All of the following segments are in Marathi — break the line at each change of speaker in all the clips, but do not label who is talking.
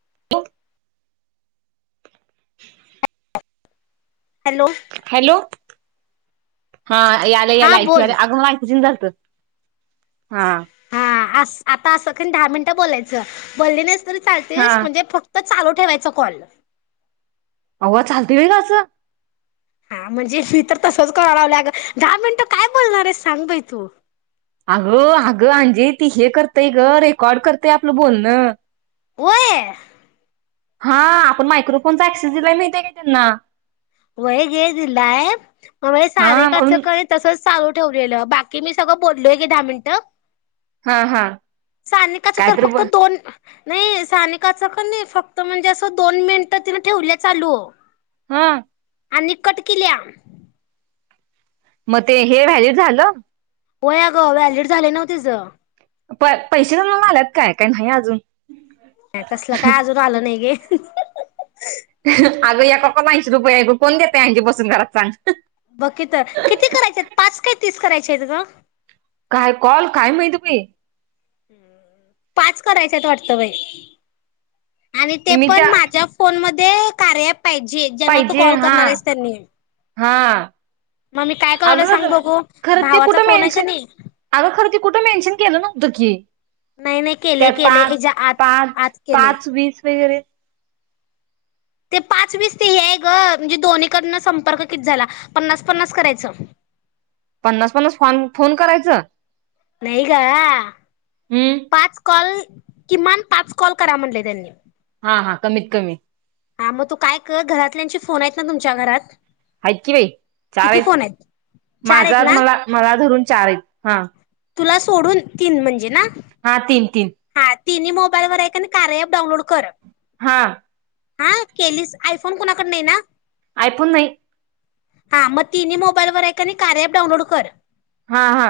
[inaudible] [inaudible]
हॅलो
हॅलो हा याल याल
हा
अग
बोल
मला ऐकूच यीन झालत. हा
हा अस आता असं दहा मिनिटं बोलायचं बोलली नाहीस. तरी
हा
चालतेस म्हणजे फक् त चालू ठेवायचा कॉल
अव चालतय व्हय व अस
हा म्हणजे मी तर तसंच कवा लावलं अग दहा मिनटं काय बोलणार आहेस सांग बाई तू
अगं अगं अंजे ती हे करतय ग रेकॉर्ड करतय आपलं बोलणं.
व्हय
हा आपण मायक्रोफोनचा अ‍ॅक्सेस दिलाय माहतीय का त्यांना
व्हय घे दिलाय म
हा
सारिका
म्हणून
कय तसंच चालू ठेवलेलं बाकी मी सगळं बोललोय घे दहा मिनिटं.
हा हा
साानिकाच
काय
तर
ब
फक्त दोन नाई साानिकाच कनी नाई फक्त म्हणजे असं दोन मिनटं तिन ठेवल्या चालू
हा
आणि कट केलीया.
म ते हे व्हॅली झालं.
व्हय अग व्हॅलिड झालय नव्ह तीच
प पैसे जमा झालेत काय काय नाही अजून
नाय तसलं काय अजून आलं नाय गे [unintelligible]
अगं येका कॉल ऐशी रुपयाे हाय ब कोण देतय अजी बसून घरात सांग.
ब की तर किती करायचेत पाच काय तीस कराय [unintelligible]
काय कॉल काय माहित बई
पाच करायच्यात वाटतं बाई आणि ते
मी त्या
पण माझ्या फोन म ते कार्या अँप
पाहिजे हा हा
मग मी काय
अग
करालोय सांग बघू
खरं ते
भावाचा
कुठं
फोन आहे का
मेनशन
नाही
अगं खरं ते कुठं मेनशन केलं नव्हतं की
नाही नाही केले
त्या
केले हेच्या
पाच
आत
पाच
आत केले
पाच वीस वगैरे
ते पाच वीस ते हेय ग म्हणजे दोन्ही कडन संपर्क किती झाला पन्नास पन्नास करायचं.
पन्नास पन्नास फोन फोन करायचं
नाही ग
हम्म
पाच कॉल किमान पाच कॉल करा म्हणले त्यांनी
हा हा कमीत कमी
हा मग तू काय कर घरातल्यांशी फोन आहेत ना तुमच्या घरात
आहेत कि बाई चार
किती
आहेत
फोन चार आहेत
माझाच
ना
मला मला धरून चार आहेत हा
तुला सोडून तीन म्हणजे ना
हा तीन तीन
हा तिन्ही मोबाईलवर आहे आणि कारऐप डाउनलोड कर
हा
हा केलीस आयफोन कोुणाकड नाही ना
आयफोन नाही
हा मग तिन् मोबाईल वर आहे कने कार ऐप डाउनलोड कर
हा हा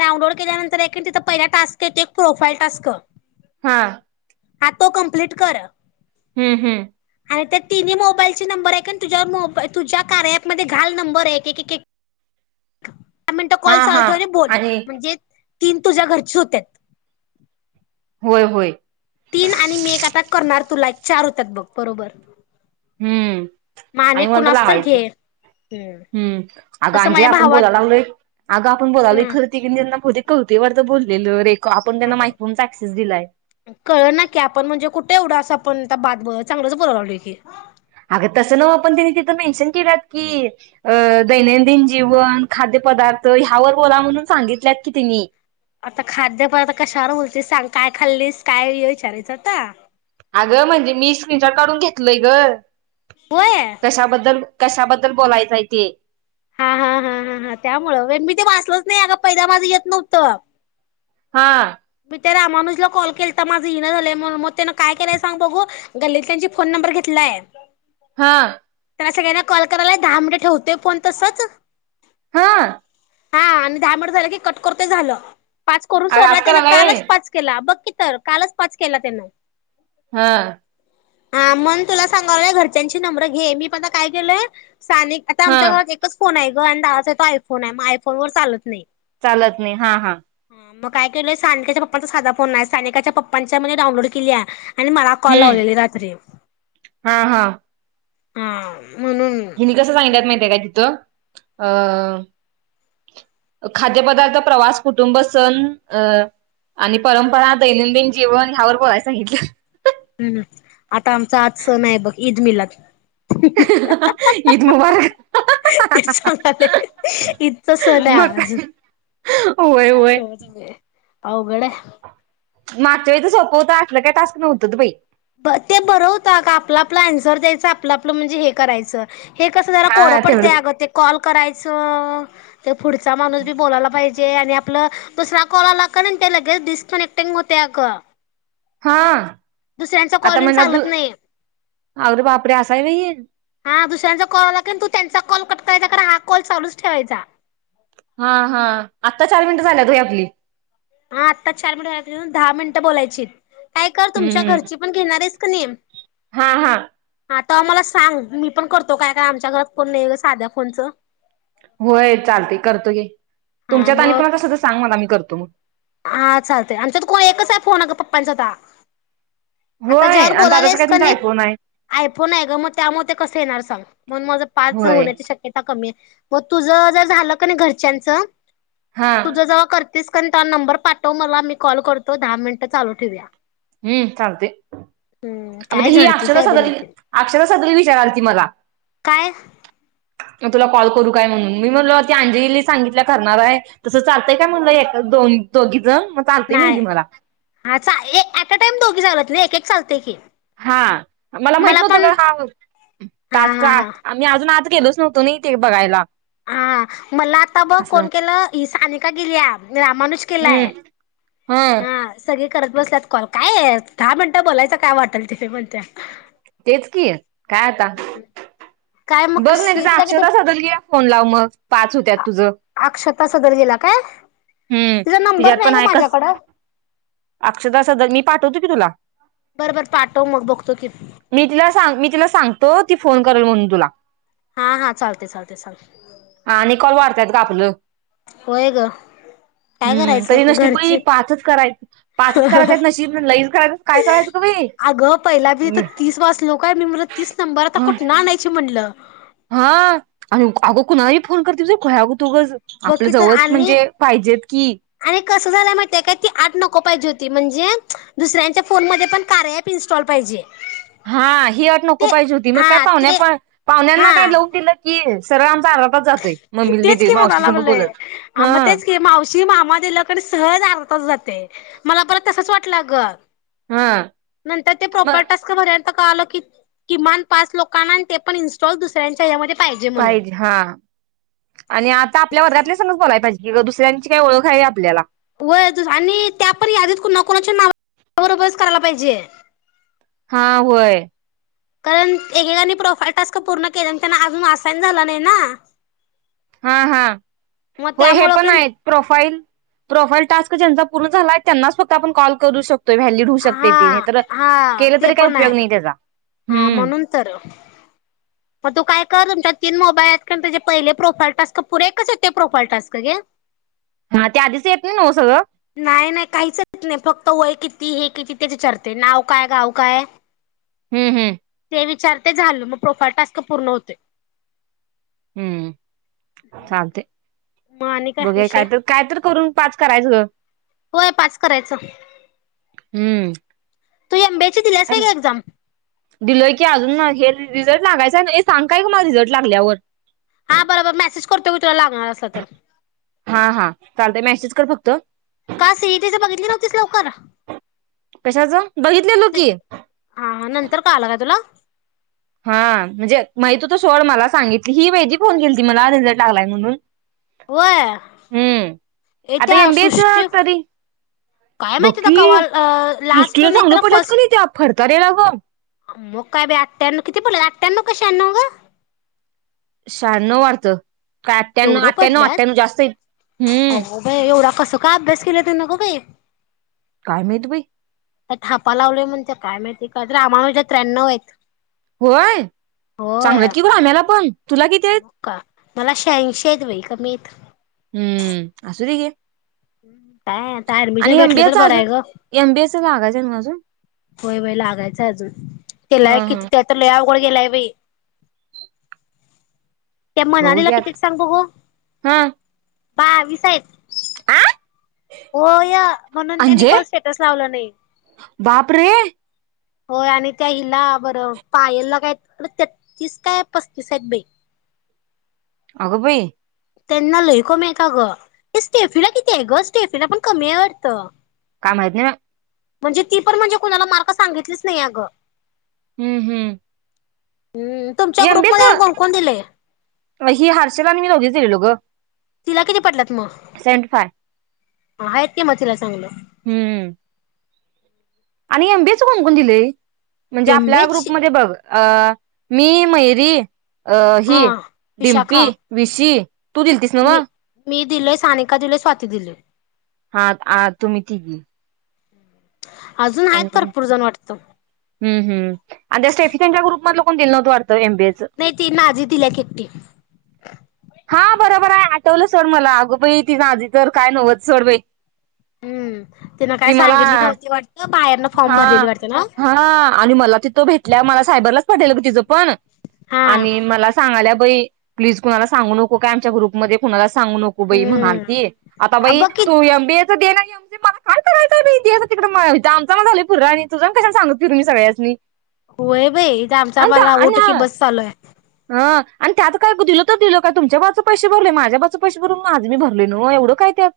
डाउनलोड केल्यांतर एक तिथं पहीला टास्क येते एक प्रोफाईल टास्क
हा
हा तो कम्प्लीट कर
हम्म हम्म
आणि त्या तिन्ही मोबाईलचे नंबर आहे का तुझ्यावर मो तुझ्या कार ऐप मध्ये घाल नंबर आहे एक एक मिनिट
हा
कॉल चालू
हा
ठेवले बोलल
आणि
म्हणजे तीन तुझ्या घरचे होत्यात
होय होय
तीन आणि मी एक आता करणार तुला एक चार होतात बघ बरोबर
हम्म
मग
आणि मता
कुणास तर
लावायचं
घे हम्म
हम्म अग
तसं
अजे
माझ्या
आपण
भावात
बोलायला लागलोय अगं आपण बोलालो
हम्म
खरं त खोलीत कळू दे बरं बोललेलं रे
अग कळ ना की आपण म्हणजे कुठ ते एवढा असं आपण बाद पण चांगलंच बोललोय की
अगं तसं नव पण तिने तिथं मेन्शन केलात की, अ दैनंदिन जीवन खाद्यपदार्थ ह्यावर बोला म्हणून सांगितल्यात कि तिन्ही
आता खाद्यपदार्थ आता कशावर बोलतेस सांग, काय खाल्लीस काय विचारायचं आता
अ गं म्हणजे मी स्क्रीनचार काढून घेतलय ग
होय
कशाबद्दल कशाबद्दल बोलायचंय ते
हा हा हा हा हा त्यामुळं मी ते वाचलच नाही अग पहिला माझं येत नव्हतं
हा
ते रामानुजला कॉल केलं तर माझं हिन झालंय मग त्यान काय केलंय सांग बघू गल्लीत त्यांची फोन नंबर घेतलाय
हा
त्यांना सगळ्यांना कॉल करायला दहा मिनिट ठेवते फोन तसंच
हा
हा आणि दहा मिनट झालं की कट करतोय झालं पाच करून
अगं
सोडला
असं
त्यांना
करायला व्हय
कालच पाच केला बघ की तर कालच पाच केला त्यांने
हा
हा म्हणून तुला सांगावलंय घरच्यांची नंबर घे मी पणता काय केलय सानिक आता
हा
आमच्या घरात एकच फोन आहे. गोवंदावाचे तो आयफोन आहे मग आयफोन वर चालत नाही.
चालत नाही हा-हा
मग काय केलेस सानिकाच्या पप्पांचा साधा फोन नाही, सानिकाच्या पप्पांच्या मध्ये डाऊनलोड केलीया. आणि मला कॉल
हम्म
लावलेली रात्री
हा हा
हा म्हणून
हिनी कसं सांगितलय माहितय का तिथं? अ खाद्यपदार्थ प्रवास कुटुंब सण अं आणि परंपरा दैनंदिन जीवन ह्यावर बोलायला सांगितलं.
हम्म-हम्म आता आमचा आज सण आहे बघ ईद मिलाद
ईद मुबारक
तेच सांगायल ईद चा सण आहे
मग
आज,
होय
काय
होय.
[inaudible] अवघड आहे.
मागच्या वेळीच सोप होतं असलं काय टास्क नव्हतंत बाई
ब ते बरं होत का आपला-आपला आन्सर द्यायच आपलं-आपलं म्हणजे हे करायचा. हे कसं जरा कोडं
हा
पडते
तेवढंच.
अगं ते कॉल करायचं ते पुढचा माणूस बी बोलायला पाहिजे ते आणि आपलं दुसरा कॉल आला करेंट ते लगेच डिस्कनेक्टिंग होतय अगं
हा
दुसऱ्यांचा
आता
कॉल येऊन
म्हणला तू
चालत नाही
अरे बापरे असं आहे व्हय हे.
हा दुसऱ्यांचा कॉल आला की न तू त्यांचा कॉल कट तो ह्याचा कर हा कॉल चालूच ठेवायचा.
हा-हा आत्ता चार मिनिटं झाल्या होय आपली.
हा आत्ता चार मिनिटा झाले, दहा मिनिटं बोलायचीत. काय कर तुमच्या
हम्म.
घरची पण घेणारस क नियम
हा हा
हा आता आम्हाला सांग मी पण करतो काय-काय आमच्या घरात फोन नाही आहे साध्या फोनचं
होय चालते करतोय की
हा
तुमच्यात आणि कोणा
मग
कसं तर सांग मला मी करतो. तुम
हा चालतय आमच्यात कोण एकच आहे फोन का पप्पांचा आता आता
होय
ज्यावर
आणि दादाचा
बोलालेस
काय
का
तुमचा
नाही
आयफोन आहे.
आयफोन आहे ग मग त्यामुळे ते कसं येणार सांग? म्हणून माझं पांच
होय
होण्याची शक्यता कमी आहे. मग तुझ जर झालं का नाही घरच्यांच
हा
तुझ जव कर तेस क त नंबर पाठव मला मी कॉल करतो दहा मिनिटं चालू ठेवया
हम्म चालते म्हण
काय
ही
झडतीच
अक्षर
आहे बाई
सगळी
नितीन
अक्षरा [unintelligible] विचाराल ती मला
काय
तुला कॉल करू काय? म्हणून मी म्हणल ती अंजली सांगितल्या करणार आहे तसं चालतंय काय म्हणलं दोन दोघीच?
नाही अचा ये [unintelligible] [unintelligible] टाइम दोघी झालात नाही एक चालते की.
हा मला माहित नव्हतं हा
हा
टास्क का
हा
आ
हा
आम्ही अजून आत गेलोच नोवतो ना ते बघायला
हा मला आता बघ
असं
कोण केलं? सानिका गेल्या? रामानुष केलाय
हम्म
हा सगळी करत बसल्यात कॉल काय दहा मिनिटं बोलायच काय वाटल ते म्हणत्या
तेच कि काय आता
काय मग
बघ नाही त्याचा
सीईटीला किती
अक्षता सदलगेला फोन लाव मग पाच होत्यात तुझ
अक्षता सदर गेला काय
हम्म
तिचा
तिच्यात
नंबर नाही
पण
ग
हाय
माझ्याकडं.
अक्षता सदरगे मी पाठ देते की तुला
बरं बरं पाठव मग बघतो की
मी तिला सांग मी तिला सांगतो ती फोन करेल म्हणून तुला
हा हा चालते चालते चाल
कापलं
होय ग काय
हम्म तरी
करायचं
नशीब बाई
घरचे
पाचच करायचं पाचच करायच
हाहा
आहेत नशीब लईच करायचं काय करायचं ग बाई
अगं पहिला मी तर तीस वाज लोकय मी म्हला तीस नंबर आता
हा
कुठ ना आणायची म्हणलं
हा आणि अगो कुणाही फोन करते अगहौय तु
बघ
आपलं
की तर
जवळ
आणि
म्हणजे पाहिजेत की
आणि कसं झालाय माहितीया काय ती अट नको पाहिजे होती म्हणजे दुसऱ्यांच्या फोन मध्ये पण कार्या अँप इन्स्टॉल पाहिजे
हा ही अट नको
ते
पाहिजे होती मग काय
हा
पाहुण्या
ते
पाहुण्यांना काय
हा
लाऊ दिलं की सरळ अर्धा तास जातोय मम्मीला
तेच
दिदे
की म्हणाय
मावशी संग
लागलोय
बोलत हा
हाम तेच की मावशी मामा दिल कनी सहज अर्धा तास जातय ते मला परत तसच वाटलं आ ग
हा
नंतर ते
मग
प्रॉपर टास्क भरायला अस कळाल की किमान पाच लोकांना ते पण इनस्टॉल दुसऱ्यांच्या एच्यामदे पाहिजे म्हणून
आ आणि आता आपल्या वर्गातल्या संग बोलाय पाहिजे इथ दुसऱ्यांची काय ओळख आहे का आपल्याला
व्हय येतय आणि त्या पण यादीत कुणाकुणाच नाव त्यावरच करायला पाहिजे.
हा व्हय
कारण एकेकानी प्रोफाईल टास्क पूर्ण केलेत त्यांना अजून असाइन झाला नाही ना!
हा हा
मग
होय हे
त्यामुळं
पण
कणी
आहेत प्रोफाईल प्रोफाईल टास्क ज्यांचा पूर्ण झाला आहे त्यांनाच फक्त आपण कॉल करू शक
हा हा
केलं
ते
तरी काही
पण हाय
उपयोग नाही त्याचा
हा
हम्म
म्हणून तर म तू काय कर तुमच्या तीन मोबाईल आहेत कारण त्याचे पहिले प्रोफाईल टास्क पुढे एकच येतय ते प्रोफाईल टास्क ग
हा त्या आधीच येत नाही नव सगळं
नाही नाही काहीच येत नाही फक्त वय कित ती ही एकच हे विचारती नाव काय गाव काय
हम्म हम्म
ते विचारते झाल म प्रोफाल टास्क पूर्ण होतोय.
हम्म चालतय
मग आणि
बघुया काय
विषय
तरी काय तरी करून पाच करायचं ग
होय पाच करायचं
हम्म
तू एम बी ए
दिलोय की अजून ना हे रीजल रिझल्ट लागायचा नाही सांग काय ग मला रिझल्ट लागल्यावर.
हा बर बर मेसेज करतो मी तुला लागणार असलं तर
हा हा चालतय मेसेज कर फक्त
तीस लवकर
कशाचं बघितलेलो की
हा हा नंतर कळालं काय तुला
हा म्हणजे माहित होत सोड मला सांगितली ही वैदी फोन केल ती मला रिझल्ट लागलाय म्हणून
व्हय
हम्म
ए त्या
आता एमबीएच
सृष्टी
तरी
काय माहिती अता
बकी
कवा लास्ट नाहीत तर फर्स्ट
तरी नको
अ मग काय बाय अठ्याण्णव किती पडले अठ्याण्णव का श्याण्णव ग
शहा्णव वाटतं काय आठ्यानऊ
एवढं
आठ्यानऊ आठ्यानऊ
पडल्यात
जास्त आहेत, हं
त का अभ्यास केले त नको काय
काय माहित बाई
त्या थापा लावले म्हण त्या काय माहिती त्र्याण्णव आहेत
होय चांगलं की ग आम्याला पण तुला किती आहेत
होका मला शहांशीत बाई कमीत
हम्म असू दे घे
[inaudible]
आणि एम बी
भेटलं
ए
तर
च
बरं
अजून
आहे ग
एम बी ए च लागायचं ना अजून
होय वय लागायचं अजून त्याला एक
हा
किती
हा
त्या तर लय अव वर गेलाय बाई त्या
बघू
मनालीला कितीत
घ्यात
सांग बघू
हा
बाविस यत
आ
होय म्हणून त्यांनी
अंजे
कोण स्टेटस लावलं नाही.
बाप रे
होय आणि त्या हिला बरं पायलला काय तेतीस काय पस्तीस आहेत बाई
अगबाई!
त्यांना लय कमीयत आग ये स्टेफीला किती आहे ग स्टेफीला पण कमीय वाटत!
काय माहीत नाही बा
म्हणजे ती पण म्हणजे कुणाला मार्क सांगितलीच नाही अगं
हम्म हम्म
हम् तुमच्या ग्रुप मध्ये अन् कोण कोण दिलय
वैशी, हर्षला नी मी दोघीच गेलतो ग.
तिला किती पडल्यात?
सेव्हनटी फाय
ह आहेत की मग तीला चांगलं
हम्म आणि एम बी ए च कोण कोण दिलय? म्हणजे आपल्या
एमबेच
ग्रुपमध्ये बघ अ मी मइरी अ
हा
हि डिम्पी
विशाखा
विशी तू दिलतीस नव्ह?
दिले सानिका दिले स्वाती दिले
हा आ तुम्ही तिघी
[inaudible] अजून
आणि
आहेत भरपूर जण वाटतं
हम्म हम आणि त्या स्टेफिकनच्या ग्रुप मध कोण दिल नव्हत.
नाही ती नाझी दिल्या की एकटी ह
हा बरोबर आहे आठवलं सोड मला अगोबाई तीझे आदि तर काय नव्हत सोड बाई
हम्म तिनं
ती
काय
मला
सांगितली नव्हती वाटतं बाहेरनं फॉर्म
हा
भरलेली वाटतं ना
हा आणि मला ति तो भेटल्या मला सायबरच पडलेलं की तीज पण
हा
आणि मला सांगायल्या प्लीज कोणाला? सांगू नको का आमच्या ग्रुपमध्ये कुणालाच? सांगु नको बाई
हम्म
म्हणालती आता
अ
बाइ
बघ की
तू एम बी ए हा देना नाही आमच काय करायचं बाई दे जा तिकडं माळ्यावर हित आमचं आम्हाला झालंय फुर तुज आणि कशाला सांगत फिरु सगळ्यासनी
होय बाई इथ आमचा
आणि
आम्हाला
आणि
ओट की बस चालूय
हा आणि त्यात काय ग तील दिलं का तुमच्या बाज पैसे भरले माझ्या बाज पैसे भरून आज मी भरले न एवढं काय त्यात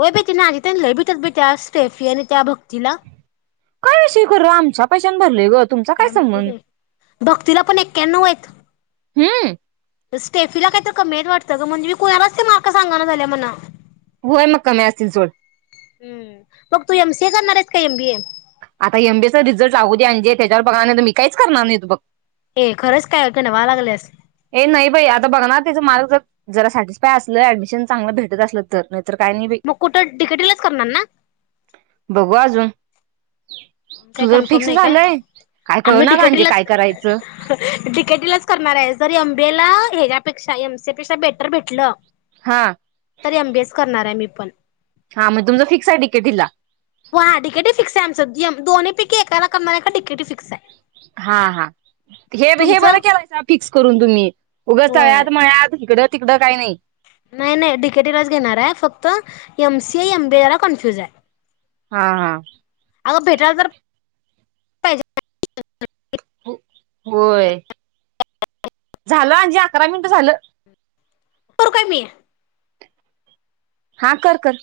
होय बाई ती राणी त्या लई भित्यात बाई त्या स्टेफी आणि त्या भक्तीला
काय अशी कर आमच्या पैशन भरले ग तुमचा
काय माहिती
संबंध
ब भक्तीलापण एक्यानव आहेत
हम्
स्टेफीला काहीत कमीत वाटतं ग म्हणजे मी कुणालाच ते मार्क सांगा ना झाल्या म्हना
होय मग कमी असतील सोड
हम्म मग तू एमसीए करणार आहेस का एम बीए
आता एमबीएचा रिझल्ट लागूदे अंजे त्याच्यावर बघा तर मी काहीच करणार नाही तो बघ
ए खरंच काय क गांडवलागलेस
हे नाही बाई आता बघा ना त्याच मार्क जर जरा सॅटिस्फाय असलं ऍडमिशन चांगलं भेटत असलं तर नाही काय बाई
मग कुठं डीकेटीलाच करणार ना?
बघू अजून
काय
तुझं
कन्फर्म
फिक्स
नाही का
झालंय काय कळू
आम्ही
ना गांजे
डीकेटीलाच
काय करायचं
डीकेटीलाच करणार आहे. जरी एमबेला ह्याच्यापेक्षा एमसीपेक्षा बेटर भेटलं
हा
तर एमबीएस करणार आहे मी उपण
हा मणजे तुमचं फिक्स आहे डीकेटी ला
व हा डीकेटी फिक्स आहे आमच दोन्ही पैकी एकाला करणार एका डीकेट फिक्स य
हा हा हे हे बरं
तुमचं
केलाय फिक्स करून तुम्ही उगच
होय
तळ्यात मळ्यात इकड तिकडं काही नाही
नाही नाही डीकेटीलाच घेणार आहे फक्त एमसीए एमबीला कन्फ्युज आहे?
हा हा
अगं भेटायला तर पाहिजे
हो- होय झालं अंजी अकरा मिनट झालं
काय मी?
हा कर कर